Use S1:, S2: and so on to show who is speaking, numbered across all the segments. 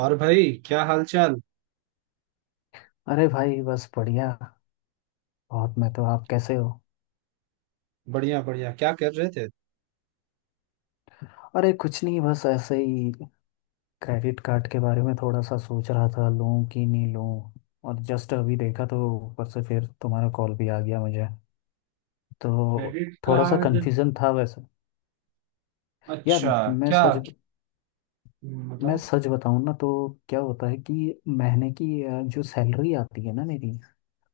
S1: और भाई, क्या हाल चाल?
S2: अरे भाई बस बढ़िया बहुत। मैं तो आप कैसे हो।
S1: बढ़िया बढ़िया। क्या कर रहे थे?
S2: अरे कुछ नहीं बस ऐसे ही। क्रेडिट कार्ड के बारे में थोड़ा सा सोच रहा था लूं कि नहीं लूं। और जस्ट अभी देखा तो ऊपर से फिर तुम्हारा कॉल भी आ गया मुझे। तो
S1: क्रेडिट
S2: थोड़ा सा
S1: कार्ड?
S2: कंफ्यूजन था वैसे यार।
S1: अच्छा।
S2: मैं
S1: क्या?
S2: सच मैं
S1: बताओ।
S2: सच बताऊं ना तो क्या होता है कि महीने की जो सैलरी आती है ना मेरी,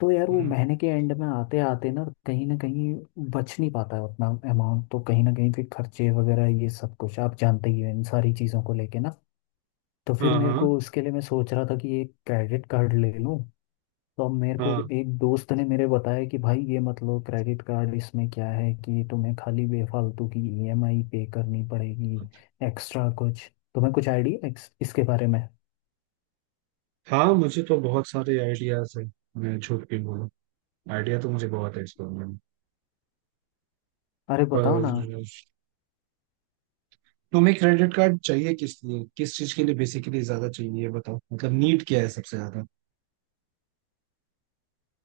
S2: तो यार वो
S1: हम्म।
S2: महीने के एंड में आते आते ना कहीं बच नहीं पाता है उतना अमाउंट। तो कहीं ना कहीं फिर खर्चे वगैरह ये सब कुछ आप जानते ही हो इन सारी चीज़ों को लेके ना। तो फिर
S1: हाँ,
S2: मेरे
S1: हाँ,
S2: को उसके लिए मैं सोच रहा था कि एक क्रेडिट कार्ड ले लूँ। तो अब मेरे को
S1: हाँ,
S2: एक दोस्त ने मेरे बताया कि भाई ये मत लो क्रेडिट कार्ड, इसमें क्या है कि तुम्हें खाली बेफालतू की ईएमआई पे करनी पड़ेगी एक्स्ट्रा कुछ। तुम्हें कुछ आइडिया है इसके बारे में?
S1: हाँ। मुझे तो बहुत सारे आइडियाज हैं। मैं झूठ के बोलूं? आइडिया तो मुझे बहुत है इसके बारे में।
S2: अरे बताओ
S1: पर
S2: ना।
S1: तुम्हें क्रेडिट कार्ड चाहिए किस लिए, किस चीज के लिए बेसिकली ज्यादा चाहिए, ये बताओ। मतलब नीड क्या है सबसे ज्यादा?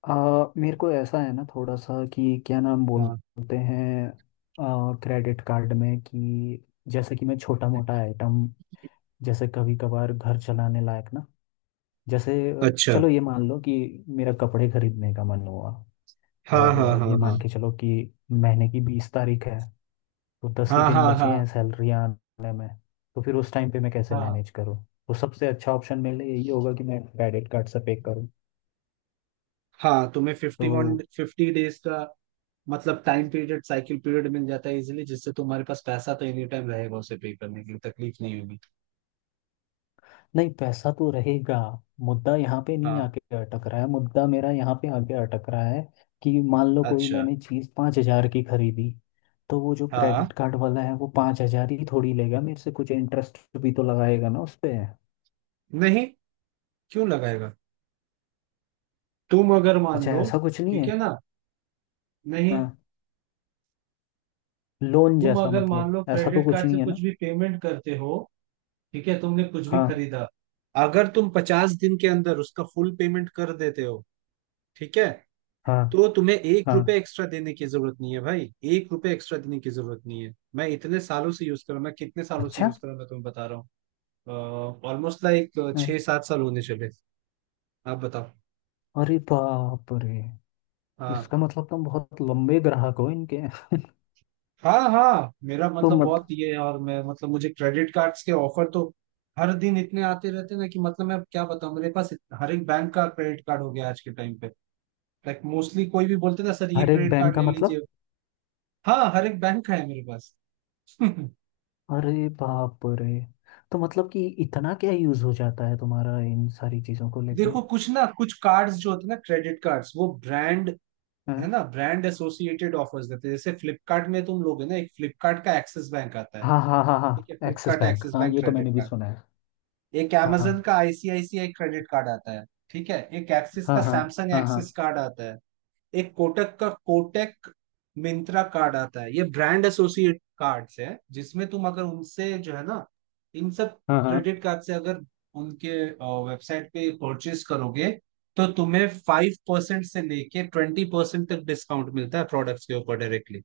S2: मेरे को ऐसा है ना थोड़ा सा कि क्या नाम
S1: हाँ।
S2: बोलते हैं, क्रेडिट कार्ड में कि जैसे कि मैं छोटा मोटा आइटम, जैसे कभी कभार घर चलाने लायक ना, जैसे
S1: अच्छा।
S2: चलो ये मान लो कि मेरा कपड़े खरीदने का मन हुआ,
S1: हाँ, हाँ,
S2: और ये
S1: हाँ,
S2: मान के चलो कि महीने की 20 तारीख है, तो 10 ही
S1: हाँ, हाँ,
S2: दिन
S1: हाँ,
S2: बचे
S1: हाँ,
S2: हैं सैलरी आने में, तो फिर उस टाइम पे मैं कैसे
S1: हाँ,
S2: मैनेज करूँ। तो सबसे अच्छा ऑप्शन मेरे लिए यही होगा कि मैं क्रेडिट कार्ड से पे करूँ।
S1: हाँ। तुम्हें फिफ्टी वन
S2: तो
S1: फिफ्टी डेज का मतलब टाइम पीरियड, साइकिल पीरियड मिल जाता है इजीली, जिससे तुम्हारे पास पैसा तो एनी टाइम रहेगा उसे पे करने के लिए, तकलीफ नहीं होगी।
S2: नहीं, पैसा तो रहेगा। मुद्दा यहाँ पे नहीं
S1: हाँ।
S2: आके अटक रहा है, मुद्दा मेरा यहाँ पे आके अटक रहा है कि मान लो कोई
S1: अच्छा।
S2: मैंने चीज़ 5,000 की खरीदी, तो वो जो
S1: हाँ।
S2: क्रेडिट कार्ड वाला है वो 5,000 ही थोड़ी लेगा मेरे से, कुछ इंटरेस्ट भी तो लगाएगा ना उस पे।
S1: नहीं। क्यों लगाएगा? तुम अगर मान
S2: अच्छा,
S1: लो,
S2: ऐसा कुछ नहीं
S1: ठीक
S2: है।
S1: है ना? नहीं।
S2: हाँ। लोन
S1: तुम
S2: जैसा
S1: अगर मान
S2: मतलब
S1: लो
S2: ऐसा तो
S1: क्रेडिट
S2: कुछ
S1: कार्ड से
S2: नहीं है
S1: कुछ
S2: ना।
S1: भी पेमेंट करते हो, ठीक है, तुमने कुछ भी
S2: हाँ
S1: खरीदा, अगर तुम 50 दिन के अंदर उसका फुल पेमेंट कर देते हो, ठीक है,
S2: हाँ
S1: तो तुम्हें एक
S2: हाँ।
S1: रुपए एक्स्ट्रा देने की जरूरत नहीं है भाई। एक रुपए एक्स्ट्रा देने की जरूरत नहीं है। मैं इतने सालों से यूज कर रहा हूँ, मैं कितने सालों से
S2: अच्छा।
S1: यूज कर रहा हूँ, मैं तुम्हें बता रहा हूँ। ऑलमोस्ट लाइक
S2: हाँ।
S1: 6-7 साल होने चले। आप बताओ।
S2: अरे बाप रे।
S1: हाँ,
S2: इसका मतलब तुम बहुत लंबे ग्राहक हो इनके
S1: हाँ, हाँ। मेरा
S2: तो
S1: मतलब
S2: मत
S1: बहुत ये है, और मैं मतलब मुझे क्रेडिट कार्ड्स के ऑफर तो हर दिन इतने आते रहते हैं ना कि मतलब मैं अब क्या बताऊं, मेरे पास हर एक बैंक का क्रेडिट कार्ड हो गया आज के टाइम पे। लाइक मोस्टली कोई भी बोलते ना, सर ये
S2: हर एक
S1: क्रेडिट
S2: बैंक
S1: कार्ड
S2: का
S1: ले लीजिए।
S2: मतलब?
S1: हाँ, हर एक बैंक का है मेरे पास।
S2: अरे बाप रे। तो मतलब कि इतना क्या यूज हो जाता है तुम्हारा इन सारी चीजों को लेके
S1: देखो
S2: हैं?
S1: कुछ ना कुछ कार्ड्स जो होते हैं ना क्रेडिट कार्ड्स, वो ब्रांड, है ना, ब्रांड एसोसिएटेड ऑफर्स देते हैं। जैसे फ्लिपकार्ट में तुम लोगे ना, एक फ्लिपकार्ट का एक्सिस बैंक आता है,
S2: हाँ हाँ हाँ
S1: ठीक है,
S2: हाँ, एक्सिस
S1: फ्लिपकार्ट
S2: बैंक
S1: एक्सिस
S2: हाँ,
S1: बैंक
S2: ये तो
S1: क्रेडिट
S2: मैंने भी
S1: कार्ड।
S2: सुना है।
S1: एक amazon
S2: हाँ
S1: का आईसीआईसीआई क्रेडिट कार्ड आता है। ठीक है, एक एक्सिस
S2: हाँ
S1: का
S2: हाँ
S1: samsung
S2: हाँ
S1: एक्सिस
S2: हाँ
S1: कार्ड आता है। एक कोटक का कोटक मिंत्रा कार्ड आता है। ये ब्रांड एसोसिएट कार्ड्स है, जिसमें तुम अगर उनसे, जो है ना, इन सब
S2: हाँ हाँ।
S1: क्रेडिट कार्ड से अगर उनके वेबसाइट पे परचेज करोगे, तो तुम्हें 5% से लेके 20% तक डिस्काउंट मिलता है, प्रोडक्ट्स के ऊपर डायरेक्टली।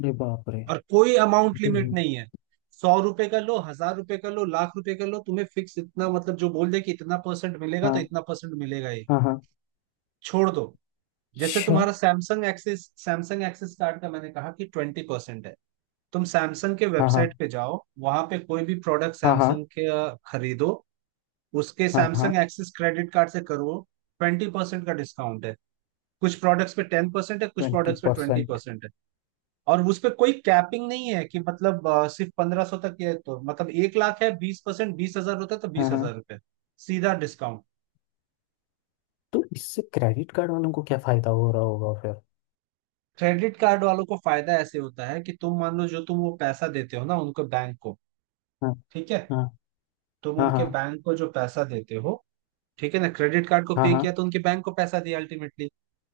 S2: अरे बाप रे।
S1: और कोई अमाउंट लिमिट
S2: हम्म।
S1: नहीं है। 100 रुपए का लो, 1,000 रुपए का लो, लाख रुपए का लो, तुम्हें फिक्स इतना, मतलब जो बोल दे कि इतना परसेंट मिलेगा तो
S2: हाँ
S1: इतना परसेंट मिलेगा ही।
S2: हाँ हाँ।
S1: छोड़ दो। जैसे
S2: अच्छा।
S1: तुम्हारा Samsung Axis, Samsung Axis card का मैंने कहा कि 20% है। तुम सैमसंग के
S2: हाँ हाँ
S1: वेबसाइट पे जाओ, वहां पे कोई भी प्रोडक्ट
S2: हाँ हाँ
S1: सैमसंग के खरीदो, उसके
S2: हाँ हाँ।
S1: सैमसंग एक्सिस क्रेडिट कार्ड से करो, 20% का डिस्काउंट है। कुछ प्रोडक्ट्स पे 10% है, कुछ
S2: ट्वेंटी
S1: प्रोडक्ट्स पे ट्वेंटी
S2: परसेंट
S1: परसेंट है। और उस पे कोई कैपिंग नहीं है कि मतलब सिर्फ 1500 तक है। तो मतलब एक लाख है, 20% 20,000 होता है, तो
S2: हाँ
S1: बीस
S2: हाँ।
S1: हजार रुपये सीधा डिस्काउंट।
S2: तो इससे क्रेडिट कार्ड वालों को क्या फायदा हो रहा होगा फिर?
S1: क्रेडिट कार्ड वालों को फायदा ऐसे होता है कि तुम मान लो, जो तुम वो पैसा देते हो ना उनको, बैंक को,
S2: हाँ।
S1: ठीक है,
S2: हाँ।
S1: तुम
S2: हाँ
S1: उनके
S2: हाँ।
S1: बैंक को जो पैसा देते हो, ठीक है ना, क्रेडिट कार्ड को
S2: हाँ
S1: पे
S2: हाँ
S1: किया तो उनके बैंक को पैसा दिया अल्टीमेटली।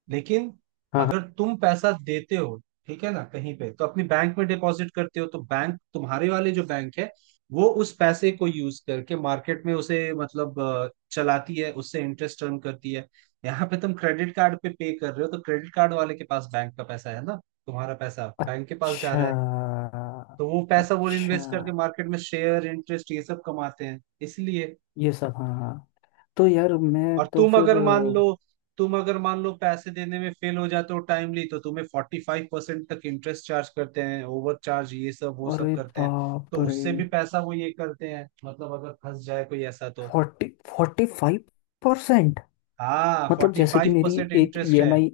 S1: लेकिन
S2: हाँ हाँ।
S1: अगर तुम पैसा देते हो, ठीक है ना, कहीं पे, तो अपनी बैंक में डिपॉजिट करते हो, तो बैंक, तुम्हारे वाले जो बैंक है, वो उस पैसे को यूज करके मार्केट में उसे मतलब चलाती है, उससे इंटरेस्ट अर्न करती है। यहाँ पे तुम क्रेडिट कार्ड पे पे कर रहे हो, तो क्रेडिट कार्ड वाले के पास बैंक का पैसा है ना, तुम्हारा पैसा बैंक के पास जा
S2: अच्छा।
S1: रहा है, तो वो पैसा वो
S2: अच्छा।
S1: इन्वेस्ट करके मार्केट में शेयर, इंटरेस्ट, ये सब कमाते हैं इसलिए।
S2: ये सब हाँ हाँ। तो यार मैं
S1: और
S2: तो
S1: तुम
S2: फिर
S1: अगर मान लो, पैसे देने में फेल हो जाते हो टाइमली, तो तुम्हें 45% तक इंटरेस्ट चार्ज करते हैं, ओवर चार्ज, ये सब वो सब
S2: अरे
S1: करते हैं।
S2: बाप
S1: तो
S2: रे।
S1: उससे भी पैसा वो ये करते हैं, मतलब अगर फंस जाए कोई ऐसा तो।
S2: फोर्टी 45%?
S1: हाँ,
S2: मतलब
S1: फोर्टी
S2: जैसे कि
S1: फाइव
S2: मेरी
S1: परसेंट
S2: एक
S1: इंटरेस्ट है।
S2: ईएमआई,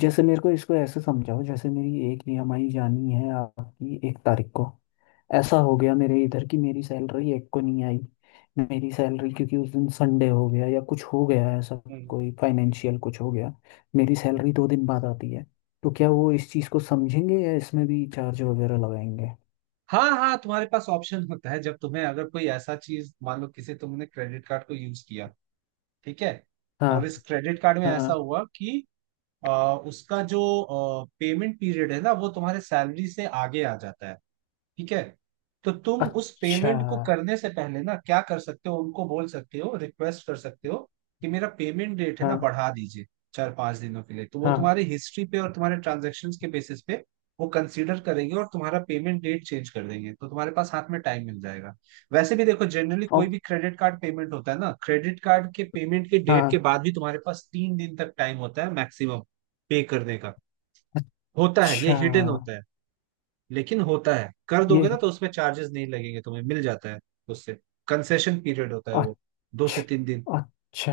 S2: जैसे मेरे को इसको ऐसे समझाओ, जैसे मेरी एक ईएमआई जानी है आपकी 1 तारीख को, ऐसा हो गया मेरे इधर की मेरी सैलरी एक को नहीं आई, मेरी सैलरी क्योंकि उस दिन संडे हो गया या कुछ हो गया ऐसा,
S1: हम्म।
S2: कोई फाइनेंशियल कुछ हो गया, मेरी सैलरी 2 दिन बाद आती है, तो क्या वो इस चीज़ को समझेंगे या इसमें भी चार्ज वगैरह लगाएंगे?
S1: हाँ, हाँ, तुम्हारे पास ऑप्शन होता है, जब तुम्हें अगर कोई ऐसा चीज, मान लो किसी तुमने क्रेडिट कार्ड को यूज किया, ठीक है,
S2: हाँ
S1: और इस क्रेडिट कार्ड में
S2: हाँ
S1: ऐसा
S2: हाँ।
S1: हुआ कि अ, उसका जो पेमेंट पीरियड है ना वो तुम्हारे सैलरी से आगे आ जाता है, ठीक है, तो तुम उस
S2: अच्छा।
S1: पेमेंट को करने से पहले ना क्या कर सकते हो, उनको बोल सकते हो, रिक्वेस्ट कर सकते हो कि मेरा पेमेंट डेट है ना
S2: हाँ
S1: बढ़ा दीजिए 4-5 दिनों के लिए। तो वो
S2: हाँ।
S1: तुम्हारी हिस्ट्री पे और तुम्हारे ट्रांजेक्शन्स के बेसिस पे वो कंसीडर करेंगे और तुम्हारा पेमेंट डेट चेंज कर देंगे, तो तुम्हारे पास हाथ में टाइम मिल जाएगा। वैसे भी देखो जनरली, कोई
S2: अब
S1: भी क्रेडिट कार्ड पेमेंट होता है ना, क्रेडिट कार्ड के पेमेंट के डेट
S2: हाँ।
S1: के बाद भी तुम्हारे पास 3 दिन तक टाइम होता है मैक्सिमम पे करने का। होता है, ये
S2: अच्छा।
S1: हिडन होता है, लेकिन होता है। कर
S2: ये
S1: दोगे ना तो उसमें चार्जेस नहीं लगेंगे, तुम्हें मिल जाता है उससे। कंसेशन पीरियड होता है वो, 2 से 3 दिन।
S2: अच्छा अच्छा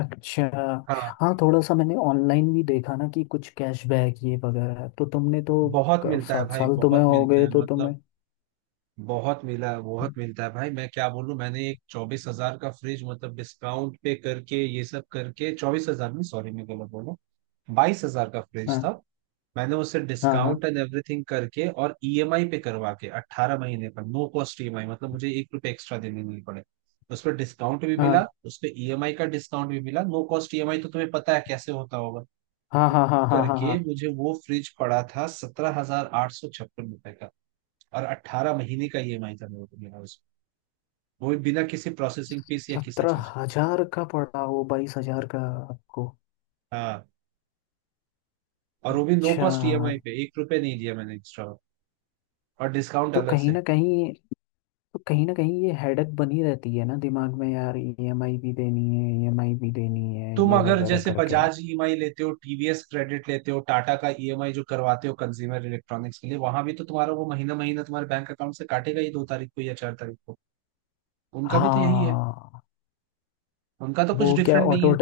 S2: अच्छा।
S1: हाँ।
S2: हाँ, थोड़ा सा मैंने ऑनलाइन भी देखा ना कि कुछ कैशबैक ये वगैरह, तो तुमने तो
S1: बहुत मिलता है
S2: सात
S1: भाई,
S2: साल तुम्हें
S1: बहुत
S2: हो
S1: मिलता
S2: गए
S1: है,
S2: तो
S1: मतलब
S2: तुम्हें।
S1: बहुत मिला है, बहुत मिलता है भाई। मैं क्या बोलूं, मैंने एक 24,000 का फ्रिज, मतलब डिस्काउंट पे करके ये सब करके, 24,000 नहीं, सॉरी मैं गलत बोला, 22,000 का फ्रिज
S2: हाँ
S1: था। मैंने उसे
S2: हाँ हाँ
S1: डिस्काउंट एंड एवरीथिंग करके और ईएमआई पे करवा के 18 महीने पर नो कॉस्ट ईएमआई, मतलब मुझे एक रुपये एक्स्ट्रा देने नहीं पड़े। उस पर डिस्काउंट भी मिला, उस पर ईएमआई का डिस्काउंट भी मिला, नो कॉस्ट ईएमआई, तो तुम्हें पता है कैसे होता होगा।
S2: हाँ
S1: तो
S2: हाँ हाँ हाँ हाँ हाँ
S1: करके
S2: हाँ।
S1: मुझे वो फ्रिज पड़ा था 17,856 रुपए का। और 18 महीने का ईएमआई था मेरे को मिला उसमें, वो भी बिना किसी प्रोसेसिंग फीस या किसी
S2: सत्रह
S1: चीज।
S2: हजार का पड़ा वो 22,000 का आपको?
S1: हाँ, और वो भी नो
S2: अच्छा।
S1: कॉस्ट ईएमआई पे, एक रुपए नहीं दिया मैंने एक्स्ट्रा, और डिस्काउंट
S2: तो
S1: अलग
S2: कहीं
S1: से।
S2: ना कहीं, तो कहीं ना कहीं ये हेडक बनी रहती है ना दिमाग में यार, ईएमआई भी देनी है, ईएमआई भी देनी है
S1: तुम
S2: ये
S1: अगर
S2: वगैरह
S1: जैसे
S2: करके।
S1: बजाज ईएमआई लेते हो, टीवीएस क्रेडिट लेते हो, टाटा का ईएमआई जो करवाते हो कंज्यूमर इलेक्ट्रॉनिक्स के लिए, वहां भी तो तुम्हारा वो महीना महीना तुम्हारे बैंक अकाउंट से काटेगा ही, 2 तारीख को या 4 तारीख को। उनका भी तो यही है,
S2: हाँ।
S1: उनका तो कुछ
S2: वो क्या
S1: डिफरेंट नहीं
S2: ऑटो,
S1: है।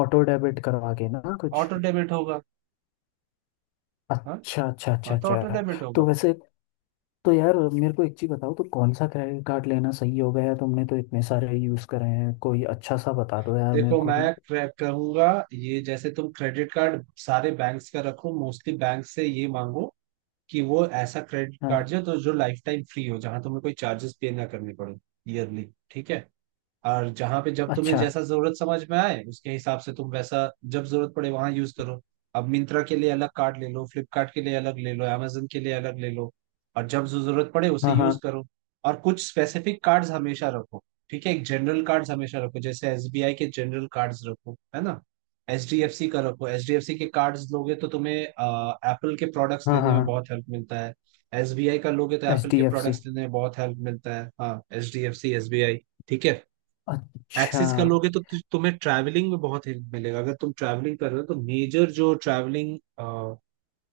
S2: ऑटो डेबिट करवा के ना कुछ?
S1: ऑटो डेबिट होगा। हाँ,
S2: अच्छा अच्छा अच्छा
S1: हाँ, तो ऑटो
S2: अच्छा।
S1: डेबिट होगा।
S2: तो वैसे, तो यार मेरे को एक चीज़ बताओ, तो कौन सा क्रेडिट कार्ड लेना सही होगा यार, तुमने तो इतने सारे यूज़ करे हैं, कोई अच्छा सा बता दो यार मेरे
S1: देखो
S2: को भी।
S1: मैं कहूंगा, ये जैसे तुम क्रेडिट कार्ड सारे बैंक्स का रखो, मोस्टली बैंक से ये मांगो कि वो ऐसा क्रेडिट कार्ड
S2: हाँ।
S1: जो, तो जो लाइफ टाइम फ्री हो, जहां तुम्हें कोई चार्जेस पे ना करने पड़े ईयरली, ठीक है, और जहां पे जब तुम्हें
S2: अच्छा।
S1: जैसा जरूरत समझ में आए उसके हिसाब से, तुम वैसा जब जरूरत पड़े वहां यूज करो। अब मिंत्रा के लिए अलग कार्ड ले लो, फ्लिपकार्ट के लिए अलग ले लो, amazon के लिए अलग ले लो, और जब जो जरूरत पड़े उसे
S2: हाँ हाँ
S1: यूज करो। और कुछ स्पेसिफिक कार्ड्स हमेशा रखो, ठीक है, एक जनरल कार्ड्स हमेशा रखो, जैसे एसबीआई के जनरल कार्ड्स रखो, है ना, एचडीएफसी का रखो। एचडीएफसी के कार्ड्स लोगे तो तुम्हें एप्पल के प्रोडक्ट्स
S2: हाँ
S1: लेने
S2: हाँ।
S1: में बहुत हेल्प मिलता है, एसबीआई का लोगे तो
S2: एच
S1: एप्पल
S2: डी
S1: के
S2: एफ सी?
S1: प्रोडक्ट्स लेने में बहुत हेल्प मिलता है। हाँ, एचडीएफसी, एसबीआई, ठीक है,
S2: अच्छा।
S1: एक्सिस कर लोगे तो तुम्हें ट्रैवलिंग में बहुत हेल्प मिलेगा, अगर तुम ट्रैवलिंग कर रहे हो, तो मेजर जो ट्रैवलिंग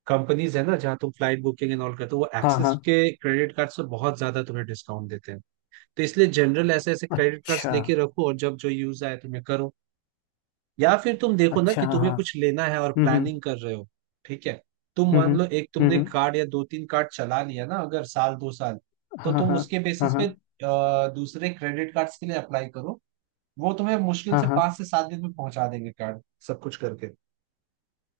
S1: कंपनीज है ना जहाँ तुम फ्लाइट बुकिंग एंड ऑल करते हो, वो
S2: हाँ
S1: एक्सिस
S2: हाँ।
S1: के क्रेडिट कार्ड से बहुत ज्यादा तुम्हें डिस्काउंट देते हैं। तो इसलिए जनरल ऐसे ऐसे क्रेडिट कार्ड्स
S2: अच्छा
S1: लेके रखो और जब जो यूज आए तुम्हें करो, या फिर तुम देखो ना
S2: अच्छा।
S1: कि
S2: हाँ
S1: तुम्हें
S2: हाँ।
S1: कुछ लेना है और
S2: हम्म हम्म।
S1: प्लानिंग कर रहे हो, ठीक है। तुम
S2: हम्म
S1: मान लो एक तुमने
S2: हम्म।
S1: कार्ड या दो तीन कार्ड चला लिया ना, अगर साल दो साल, तो
S2: हाँ हाँ
S1: तुम उसके
S2: हाँ
S1: बेसिस
S2: हाँ
S1: पे दूसरे क्रेडिट कार्ड्स के लिए अप्लाई करो, वो तुम्हें मुश्किल
S2: हाँ
S1: से
S2: हाँ।
S1: 5 से 7 दिन में पहुंचा देंगे कार्ड सब कुछ करके।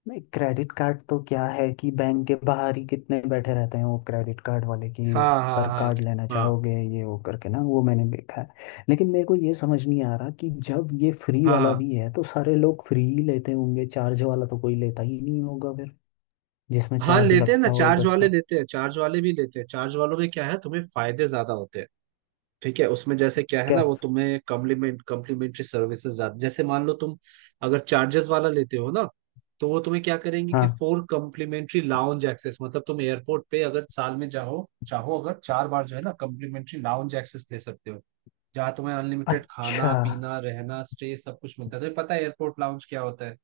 S2: नहीं, क्रेडिट कार्ड तो क्या है कि बैंक के बाहर ही कितने बैठे रहते हैं वो क्रेडिट कार्ड वाले की,
S1: हाँ, हाँ,
S2: सर
S1: हाँ,
S2: कार्ड लेना
S1: हाँ,
S2: चाहोगे ये वो करके ना, वो मैंने देखा है। लेकिन मेरे को ये समझ नहीं आ रहा कि जब ये फ्री
S1: हाँ,
S2: वाला
S1: हाँ,
S2: भी है तो सारे लोग फ्री ही लेते होंगे, चार्ज वाला तो कोई लेता ही नहीं होगा फिर, जिसमें
S1: हाँ,
S2: चार्ज
S1: लेते हैं ना,
S2: लगता
S1: चार्ज
S2: होगा
S1: वाले
S2: का।
S1: लेते हैं, चार्ज वाले भी लेते हैं। चार्ज वालों में क्या है, तुम्हें फायदे ज्यादा होते हैं, ठीक है, उसमें जैसे क्या है ना, वो
S2: कैस
S1: तुम्हें कम्प्लीमेंट्री सर्विसेज ज्यादा। जैसे मान लो तुम अगर चार्जेस वाला लेते हो ना, तो वो तुम्हें क्या करेंगे कि
S2: हाँ।
S1: फोर कम्प्लीमेंट्री लाउंज एक्सेस, मतलब तुम एयरपोर्ट पे अगर साल में जाओ चाहो अगर 4 बार, जो है ना, कम्प्लीमेंट्री लाउंज एक्सेस ले सकते हो, जहाँ तुम्हें अनलिमिटेड
S2: अच्छा।
S1: खाना पीना रहना स्टे सब कुछ मिलता है। तो पता है एयरपोर्ट लाउंज क्या होता है,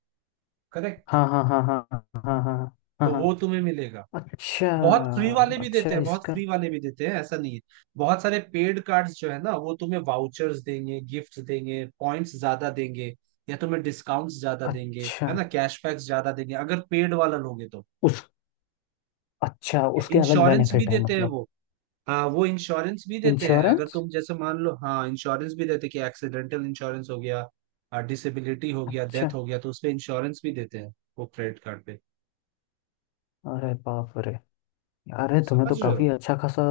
S1: करेक्ट?
S2: हाँ हाँ हाँ हाँ हाँ हाँ हाँ हाँ
S1: तो
S2: हाँ।
S1: वो तुम्हें मिलेगा।
S2: अच्छा।
S1: बहुत फ्री वाले भी
S2: अच्छा
S1: देते हैं, बहुत
S2: इसका
S1: फ्री वाले भी देते हैं, ऐसा नहीं है। बहुत सारे पेड कार्ड्स जो है ना वो तुम्हें वाउचर्स देंगे, गिफ्ट्स देंगे, पॉइंट्स ज्यादा देंगे या तुम्हें डिस्काउंट्स ज्यादा देंगे,
S2: अच्छा
S1: है ना, कैशबैक्स ज्यादा देंगे अगर पेड वाला लोगे तो।
S2: उस अच्छा,
S1: ठीक है,
S2: उसके अलग
S1: इंश्योरेंस भी
S2: बेनिफिट है
S1: देते हैं
S2: मतलब?
S1: वो। हाँ, वो इंश्योरेंस भी देते हैं, अगर
S2: इंश्योरेंस?
S1: तुम जैसे मान लो, हाँ इंश्योरेंस भी देते हैं कि एक्सीडेंटल इंश्योरेंस हो गया, डिसेबिलिटी हो गया,
S2: अच्छा।
S1: डेथ हो गया, तो उसपे इंश्योरेंस भी देते हैं, वो क्रेडिट कार्ड पे।
S2: अरे बाप रे। यार है तुम्हें
S1: समझ
S2: तो
S1: रहे हो?
S2: काफी अच्छा खासा,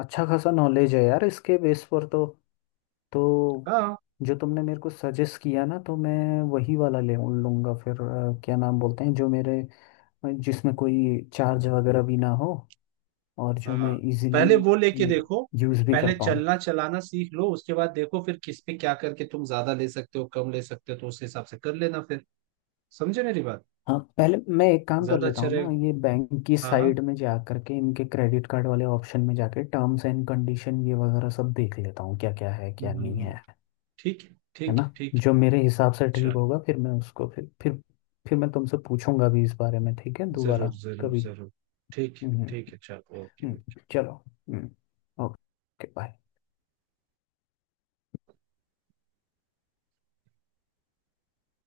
S2: अच्छा खासा नॉलेज है यार, इसके बेस पर तो। तो
S1: हाँ,
S2: जो तुमने मेरे को सजेस्ट किया ना, तो मैं वही वाला ले लूंगा फिर क्या नाम बोलते हैं जो मेरे, जिसमें कोई चार्ज वगैरह भी ना हो, और जो
S1: हाँ।
S2: मैं
S1: पहले वो लेके
S2: इजीली
S1: देखो,
S2: यूज भी कर
S1: पहले
S2: पाऊँ।
S1: चलना चलाना सीख लो, उसके बाद देखो फिर किस पे क्या करके तुम ज्यादा ले सकते हो कम ले सकते हो, तो उस हिसाब से कर लेना फिर। समझे मेरी बात?
S2: हाँ, पहले मैं एक काम कर
S1: ज्यादा
S2: लेता
S1: अच्छा
S2: हूँ ना,
S1: रहेगा।
S2: ये बैंक की
S1: हाँ, हाँ।
S2: साइड में जा करके इनके क्रेडिट कार्ड वाले ऑप्शन में जाके टर्म्स एंड कंडीशन ये वगैरह सब देख लेता हूँ, क्या क्या है क्या नहीं
S1: हम्म,
S2: है।
S1: ठीक है,
S2: है
S1: ठीक
S2: ना,
S1: है, ठीक है।
S2: जो मेरे हिसाब से ठीक
S1: चलो,
S2: होगा, फिर मैं उसको फिर मैं तुमसे पूछूंगा भी इस बारे में। ठीक है,
S1: जरूर
S2: दोबारा
S1: जरूर
S2: कभी।
S1: जरूर। ठीक।
S2: हम्म।
S1: ठीक है, चलो, ओके।
S2: हम्म। चलो। हम्म। Okay bye.